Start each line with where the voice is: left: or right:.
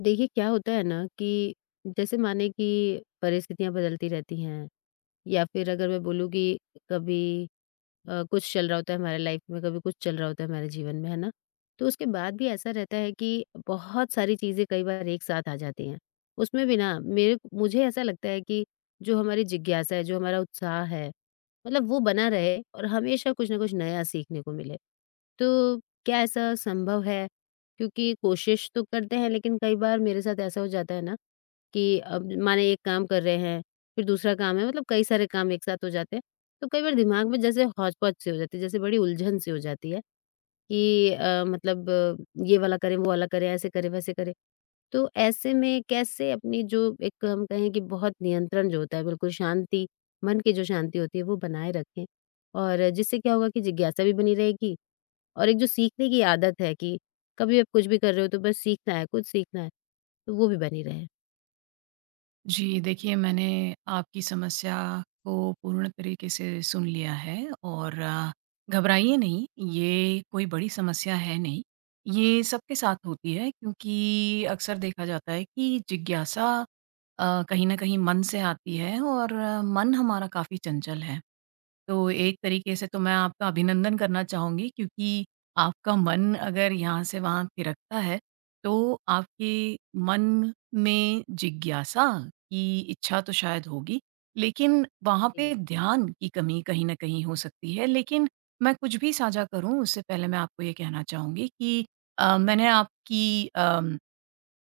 left: देखिए क्या होता है ना कि जैसे माने कि परिस्थितियां बदलती रहती हैं या फिर अगर मैं बोलूँ कि कभी कुछ चल रहा होता है हमारे लाइफ में, कभी कुछ चल रहा होता है हमारे जीवन में, है ना? तो उसके बाद भी ऐसा रहता है कि बहुत सारी चीज़ें कई बार एक साथ आ जाती हैं। उसमें भी ना मेरे मुझे ऐसा लगता है कि जो हमारी जिज्ञासा है, जो हमारा उत्साह है, मतलब वो बना रहे और हमेशा कुछ ना कुछ नया सीखने को मिले। तो क्या ऐसा संभव है? क्योंकि कोशिश तो करते हैं लेकिन कई बार मेरे साथ ऐसा हो जाता है ना कि अब माने एक काम कर रहे हैं, फिर दूसरा काम है मतलब कई सारे काम एक साथ हो जाते हैं। तो कई बार दिमाग में जैसे हौच-पौच सी हो जाती है, जैसे बड़ी उलझन सी हो जाती है कि मतलब ये वाला करें, वो वाला करें, ऐसे करें, वैसे करें। तो ऐसे में कैसे अपनी जो एक हम कहें कि बहुत नियंत्रण जो होता है बिल्कुल शांति, मन की जो शांति होती है वो बनाए रखें और जिससे क्या होगा कि जिज्ञासा भी बनी रहेगी और एक जो सीखने की आदत है कि कभी आप कुछ भी कर रहे हो तो बस सीखना है, कुछ सीखना है, तो वो भी बनी रहे।
right: जी, देखिए मैंने आपकी समस्या को पूर्ण तरीके से सुन लिया है और घबराइए नहीं, ये कोई बड़ी समस्या है नहीं। ये सबके साथ होती है क्योंकि अक्सर देखा जाता है कि जिज्ञासा कहीं न कहीं मन से आती है और मन हमारा काफ़ी चंचल है। तो एक तरीके से तो मैं आपका अभिनंदन करना चाहूँगी क्योंकि आपका मन अगर यहाँ से वहाँ थिरकता है, तो आपके मन में जिज्ञासा की इच्छा तो शायद होगी, लेकिन वहाँ
left: जी,
right: पे ध्यान की कमी कहीं न कहीं हो सकती है। लेकिन मैं कुछ भी साझा करूँ उससे पहले मैं आपको ये कहना चाहूँगी कि मैंने आपकी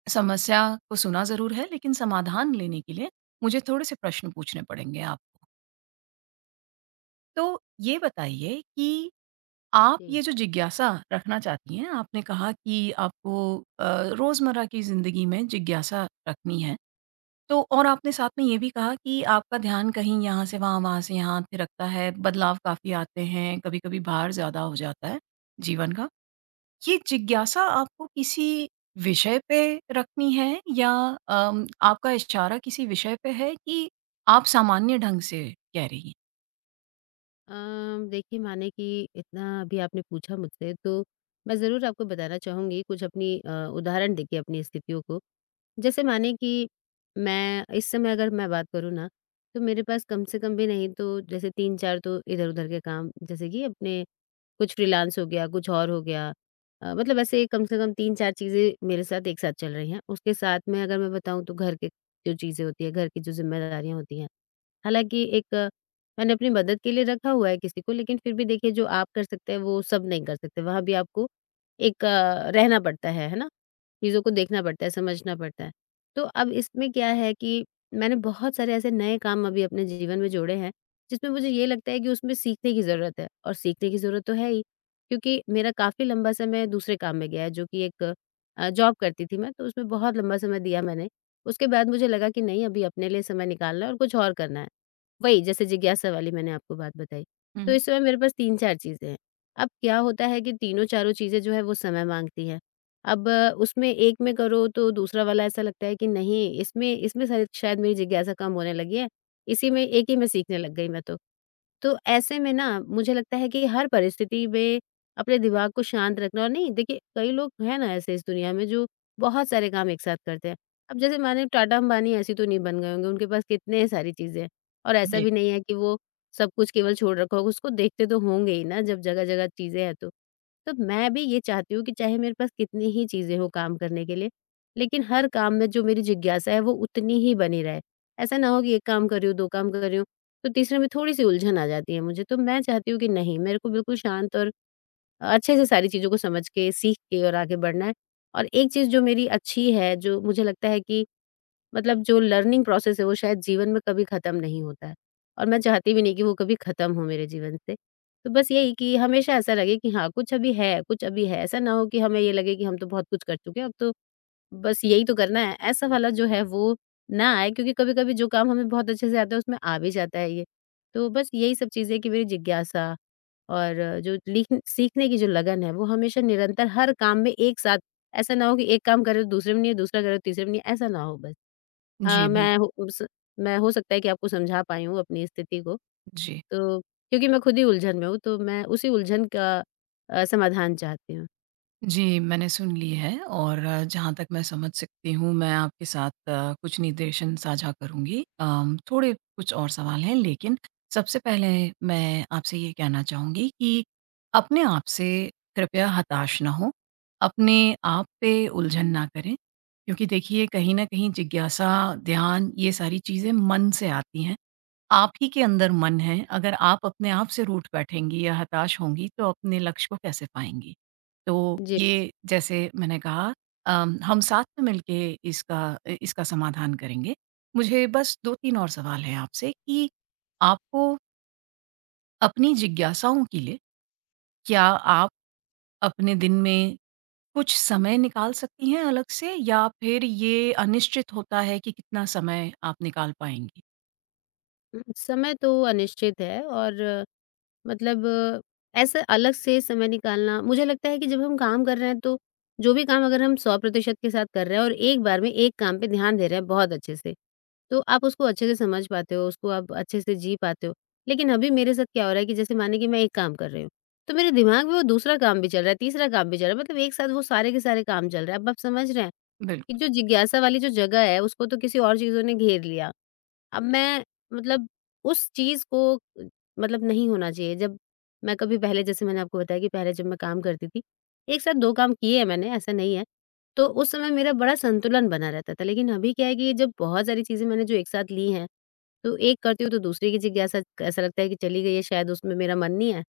right: समस्या को सुना ज़रूर है लेकिन समाधान लेने के लिए मुझे थोड़े-से प्रश्न पूछने पड़ेंगे आपको। तो ये बताइए कि आप
left: जी।
right: ये जो जिज्ञासा रखना चाहती हैं, आपने कहा कि आपको रोज़मर्रा की ज़िंदगी में जिज्ञासा रखनी है। तो और आपने साथ में ये भी कहा कि आपका ध्यान कहीं यहाँ से वहाँ, वहाँ से यहाँ थिरकता है, बदलाव काफ़ी आते हैं, कभी-कभी भार ज़्यादा हो जाता है जीवन का। ये जिज्ञासा आपको किसी विषय पे रखनी है या आपका इशारा किसी विषय पे है कि आप सामान्य ढंग से कह रही हैं?
left: देखिए माने कि इतना अभी आपने पूछा मुझसे तो मैं ज़रूर आपको बताना चाहूँगी कुछ अपनी उदाहरण देखिए अपनी स्थितियों को। जैसे माने कि मैं इस समय अगर मैं बात करूँ ना, तो मेरे पास कम से कम भी नहीं तो जैसे 3-4 तो इधर-उधर के काम, जैसे कि अपने कुछ फ्रीलांस हो गया, कुछ और हो गया। मतलब ऐसे कम से कम 3-4 चीज़ें मेरे साथ एक साथ चल रही हैं। उसके साथ में अगर मैं बताऊँ तो घर के जो चीज़ें होती हैं, घर की जो ज़िम्मेदारियाँ होती हैं, हालाँकि एक मैंने अपनी मदद के लिए रखा हुआ है किसी को, लेकिन फिर भी देखिए जो आप कर सकते हैं वो सब नहीं कर सकते। वहाँ भी आपको एक रहना पड़ता है ना? चीज़ों को देखना पड़ता है, समझना पड़ता है। तो अब इसमें क्या है कि मैंने बहुत सारे ऐसे नए काम अभी अपने जीवन में जोड़े हैं, जिसमें मुझे ये लगता है कि उसमें सीखने की ज़रूरत है, और सीखने की ज़रूरत तो है ही, क्योंकि मेरा काफ़ी लंबा समय दूसरे काम में गया है, जो कि एक जॉब करती थी मैं, तो उसमें बहुत लंबा समय दिया मैंने। उसके बाद मुझे लगा कि नहीं, अभी अपने लिए समय निकालना है और कुछ और करना है। वही, जैसे जिज्ञासा वाली मैंने आपको बात बताई।
right: हुँ,
left: तो
right: हुँ।
left: इस समय मेरे पास 3-4 चीज़ें हैं। अब क्या होता है कि तीनों-चारों चीज़ें जो है वो समय माँगती हैं। अब उसमें एक में करो तो दूसरा वाला ऐसा लगता है कि नहीं, इसमें इसमें शायद शायद मेरी जिज्ञासा कम होने लगी है, इसी में एक ही में सीखने लग गई मैं तो। तो ऐसे में ना मुझे लगता है कि हर परिस्थिति में अपने दिमाग को शांत रखना, और नहीं देखिए, कई लोग हैं ना ऐसे इस दुनिया में जो बहुत सारे काम एक साथ करते हैं। अब जैसे माने टाटा, अंबानी, ऐसी तो नहीं बन गए होंगे, उनके पास कितने सारी चीजें हैं। और ऐसा
right: जी।
left: भी नहीं है कि वो सब कुछ केवल छोड़ रखा होगा, उसको देखते तो होंगे ही ना, जब जगह जगह चीजें हैं। तो मैं भी ये चाहती हूँ कि चाहे मेरे पास कितनी ही चीजें हो काम करने के लिए, लेकिन हर काम में जो मेरी जिज्ञासा है वो उतनी ही बनी रहे। ऐसा ना हो कि एक काम कर रही हूँ, दो काम कर रही हूँ, तो तीसरे में थोड़ी-सी उलझन आ जाती है मुझे। तो मैं चाहती हूँ कि नहीं, मेरे को बिल्कुल शांत और अच्छे से सारी चीज़ों को समझ के, सीख के और आगे बढ़ना है। और एक चीज़ जो मेरी अच्छी है, जो मुझे लगता है कि मतलब जो लर्निंग प्रोसेस है, वो शायद जीवन में कभी ख़त्म नहीं होता है, और मैं चाहती भी नहीं कि वो कभी ख़त्म हो मेरे जीवन से। तो बस यही कि हमेशा ऐसा लगे कि हाँ, कुछ अभी है, कुछ अभी है। ऐसा ना हो कि हमें ये लगे कि हम तो बहुत कुछ कर चुके हैं, अब तो बस यही तो करना है, ऐसा वाला जो है वो ना आए, क्योंकि कभी-कभी जो काम हमें बहुत अच्छे से आता है उसमें आ भी जाता है ये। तो बस यही सब चीज़ें कि मेरी जिज्ञासा, और जो लिख सीखने की जो लगन है वो हमेशा निरंतर हर काम में एक साथ, ऐसा ना हो कि एक काम कर रहे हो दूसरे में नहीं है, दूसरा कर रहे हो तीसरे में नहीं है, ऐसा ना हो बस। अ,
right: जी,
left: मैं
right: बिल्कुल।
left: हो उस मैं हो सकता है कि आपको समझा पाई हूँ अपनी स्थिति को,
right: जी।
left: तो क्योंकि मैं खुद ही उलझन में हूँ, तो मैं उसी उलझन का समाधान चाहती हूँ।
right: जी, मैंने सुन ली है और जहाँ तक मैं समझ सकती हूँ मैं आपके साथ कुछ निर्देशन साझा करूँगी। थोड़े कुछ और सवाल हैं लेकिन सबसे पहले मैं आपसे ये कहना चाहूँगी कि अपने आप से कृपया हताश ना हों, अपने आप पे उलझन ना करें। क्योंकि देखिए कहीं न कहीं जिज्ञासा, ध्यान ये सारी चीज़ें मन से आती हैं। आप ही के अंदर मन है, अगर आप अपने आप से रूठ बैठेंगी या हताश होंगी तो अपने लक्ष्य को कैसे पाएँगी? तो
left: जी।
right: ये जैसे मैंने कहा हम साथ में मिलके इसका इसका समाधान करेंगे। मुझे बस 2-3 और सवाल हैं आपसे कि आपको अपनी जिज्ञासाओं के लिए क्या आप अपने दिन में कुछ समय निकाल सकती हैं अलग से या फिर ये अनिश्चित होता है कि कितना समय आप निकाल पाएँगी?
left: समय तो अनिश्चित है, और मतलब ऐसे अलग से समय निकालना, मुझे लगता है कि जब हम काम कर रहे हैं तो जो भी काम अगर हम 100% के साथ कर रहे हैं और एक बार में एक काम पे ध्यान दे रहे हैं बहुत अच्छे से, तो आप उसको अच्छे से समझ पाते हो, उसको आप अच्छे से जी पाते हो। लेकिन अभी मेरे साथ क्या हो रहा है कि जैसे मानिए कि मैं एक काम कर रही हूँ, तो मेरे दिमाग में वो दूसरा काम भी चल रहा है, तीसरा काम भी चल रहा है, मतलब एक साथ वो सारे के सारे काम चल रहे हैं। अब आप समझ रहे हैं कि
right: बिल्कुल।
left: जो जिज्ञासा वाली जो जगह है, उसको तो किसी और चीज़ों ने घेर लिया। अब मैं मतलब उस चीज़ को मतलब नहीं होना चाहिए, जब मैं कभी पहले, जैसे मैंने आपको बताया कि पहले जब मैं काम करती थी, एक साथ 2 काम किए हैं मैंने, ऐसा नहीं है। तो उस समय मेरा बड़ा संतुलन बना रहता था, लेकिन अभी क्या है कि जब बहुत सारी चीज़ें मैंने जो एक साथ ली हैं, तो एक करती हूँ तो दूसरे की जिज्ञासा ऐसा लगता है कि चली गई है, शायद उसमें मेरा मन नहीं है,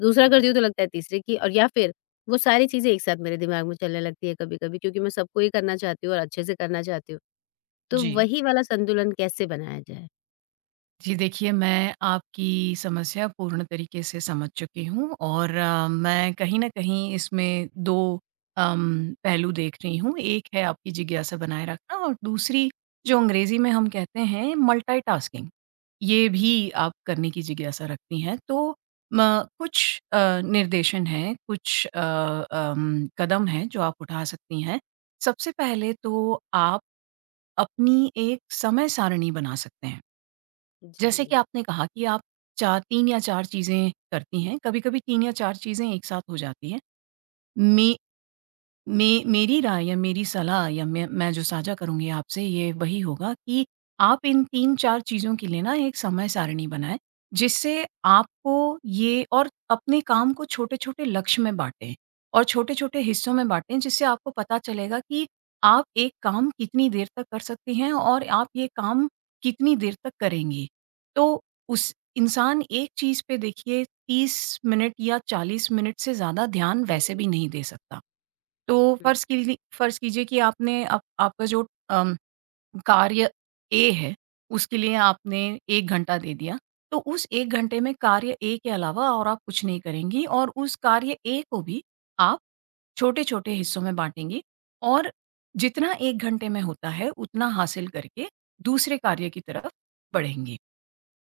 left: दूसरा करती हूँ तो लगता है तीसरे की, और या फिर वो सारी चीज़ें एक साथ मेरे दिमाग में चलने लगती है कभी-कभी, क्योंकि मैं सबको ही करना चाहती हूँ और अच्छे से करना चाहती हूँ। तो
right: जी।
left: वही वाला संतुलन कैसे बनाया जाए?
right: जी, देखिए मैं आपकी समस्या पूर्ण तरीके से समझ चुकी हूँ और मैं कहीं न कहीं इसमें 2 पहलू देख रही हूँ। एक है आपकी जिज्ञासा बनाए रखना और दूसरी जो अंग्रेज़ी में हम कहते हैं मल्टीटास्किंग, ये भी आप करने की जिज्ञासा रखती हैं। तो म कुछ निर्देशन हैं, कुछ कदम हैं जो आप उठा सकती हैं। सबसे पहले तो आप अपनी एक समय सारिणी बना सकते हैं। जैसे
left: जी,
right: कि आपने कहा कि आप 4 3 या 4 चीज़ें करती हैं, कभी-कभी 3 या 4 चीज़ें एक साथ हो जाती हैं। मे मे मेरी राय या मेरी सलाह या मैं जो साझा करूँगी आपसे ये वही होगा कि आप इन 3-4 चीज़ों के लिए ना एक समय सारिणी बनाएँ, जिससे आपको ये और अपने काम को छोटे-छोटे लक्ष्य में बाँटें और छोटे-छोटे हिस्सों में बाँटें जिससे आपको पता चलेगा कि आप एक काम कितनी देर तक कर सकती हैं और आप ये काम कितनी देर तक करेंगी। तो उस इंसान एक चीज़ पे देखिए 30 मिनट या 40 मिनट से ज़्यादा ध्यान वैसे
left: जी।
right: भी नहीं दे सकता। तो
left: हुँ,
right: फ़र्ज़ कीजिए कि आपने आप आपका जो कार्य ए है, उसके लिए आपने 1 घंटा दे दिया। तो उस 1 घंटे में कार्य ए के अलावा और आप कुछ नहीं करेंगी और उस कार्य ए को भी आप छोटे-छोटे हिस्सों में बाँटेंगी और जितना 1 घंटे में होता है, उतना हासिल करके दूसरे कार्य की तरफ बढ़ेंगी।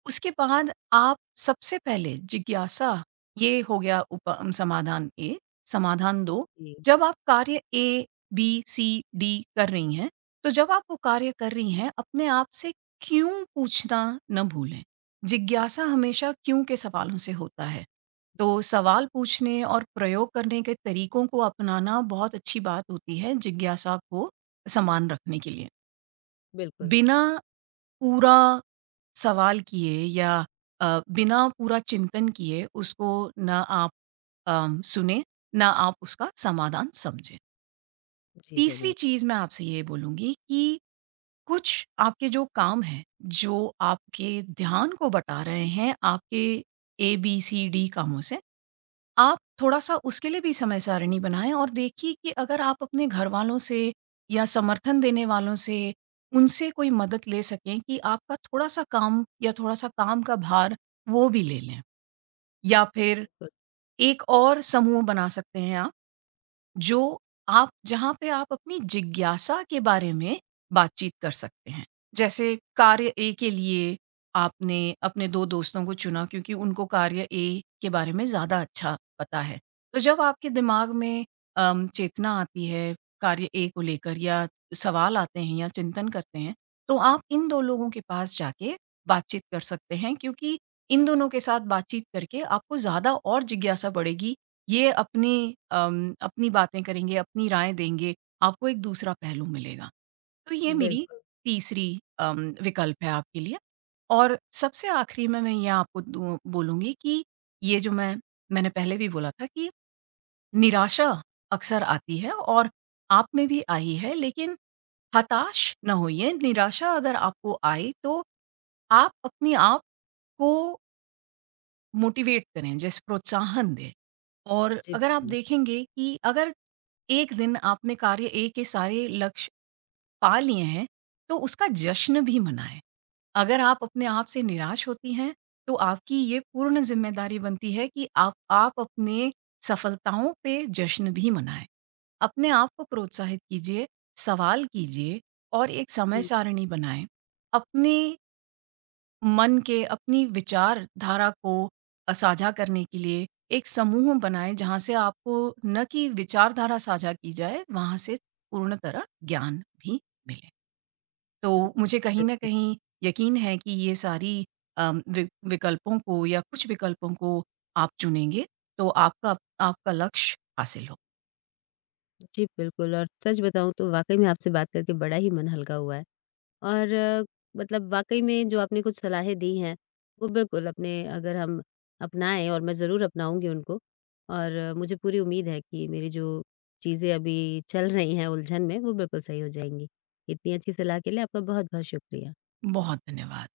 right: उसके बाद आप सबसे पहले जिज्ञासा ये हो गया समाधान ए। समाधान 2,
left: जी,
right: जब आप कार्य ए, बी, सी, डी कर रही हैं, तो जब आप वो कार्य कर रही हैं, अपने आप से क्यों पूछना न भूलें। जिज्ञासा हमेशा क्यों के सवालों से होता है। तो सवाल पूछने और प्रयोग करने के तरीकों को अपनाना बहुत अच्छी बात होती है जिज्ञासा को समान रखने के लिए।
left: बिल्कुल।
right: बिना पूरा सवाल किए या अ, बिना पूरा चिंतन किए उसको ना आप सुने, ना आप उसका समाधान समझें।
left: जी,
right: तीसरी
left: ज़रूर,
right: चीज़ मैं आपसे ये बोलूँगी कि कुछ आपके जो काम हैं, जो आपके ध्यान को बटा रहे हैं आपके ए, बी, सी, डी कामों से आप थोड़ा-सा उसके लिए भी समय सारिणी बनाएँ और देखिए कि अगर आप अपने घरवालों से या समर्थन देने वालों से, उनसे कोई मदद ले सकें कि आपका थोड़ा-सा काम या थोड़ा-सा काम का भार वो भी ले लें। या फिर
left: बिल्कुल,
right: एक और समूह बना सकते हैं आप। जो आप जहाँ पे आप अपनी जिज्ञासा के बारे में बातचीत कर सकते हैं। जैसे कार्य ए के लिए आपने अपने 2 दोस्तों को चुना क्योंकि उनको कार्य ए के बारे में ज़्यादा अच्छा पता है। तो जब आपके दिमाग में चेतना आती है कार्य ए को लेकर या सवाल आते हैं या चिंतन करते हैं, तो आप इन 2 लोगों के पास जाके बातचीत कर सकते हैं क्योंकि इन दोनों के साथ बातचीत करके आपको ज़्यादा और जिज्ञासा बढ़ेगी। ये अपनी बातें करेंगे, अपनी राय देंगे, आपको एक दूसरा पहलू मिलेगा। तो ये मेरी
left: बिल्कुल।
right: तीसरी विकल्प है आपके लिए और सबसे आखिरी में मैं ये आपको दूँ बोलूँगी कि ये जो मैंने पहले भी बोला था कि निराशा अक्सर आती है और आप में भी आई है लेकिन हताश ना होइए, निराशा अगर आपको आए तो आप अपने आप को मोटिवेट करें, जैसे प्रोत्साहन दें। और
left: जी,
right: अगर आप
left: बिल्कुल।
right: देखेंगे कि अगर एक दिन आपने कार्य ए के सारे लक्ष्य पा लिए हैं, तो उसका जश्न भी मनाएँ। अगर आप अपने आप से निराश होती हैं, तो आपकी ये पूर्ण ज़िम्मेदारी बनती है कि आप अपने सफलताओं पे जश्न भी मनाएँ। अपने आप को प्रोत्साहित कीजिए, सवाल कीजिए और एक समय
left: हुँ,
right: सारिणी बनाएँ। अपने मन के अपनी विचारधारा को साझा करने के लिए एक समूह बनाएँ जहाँ से आपको न कि विचारधारा साझा की जाए, वहाँ से पूर्ण तरह ज्ञान भी मिले।
left: हुँ,
right: तो मुझे कहीं न
left: बिल्कुल।
right: कहीं यकीन है कि ये सारी अम, वि विकल्पों को या कुछ विकल्पों को आप चुनेंगे, तो आपका आपका लक्ष्य हासिल हो।
left: जी, बिल्कुल, और सच बताऊँ तो वाक़ई में आपसे बात करके बड़ा ही मन हल्का हुआ है। और मतलब वाक़ई में जो आपने कुछ सलाहें दी हैं, वो बिल्कुल, अपने अगर हम अपनाएँ, और मैं ज़रूर अपनाऊँगी उनको, और मुझे पूरी उम्मीद है कि मेरी जो चीज़ें अभी चल रही हैं उलझन में, वो बिल्कुल सही हो जाएँगी। इतनी अच्छी सलाह के लिए आपका बहुत-बहुत शुक्रिया।
right: बहुत धन्यवाद।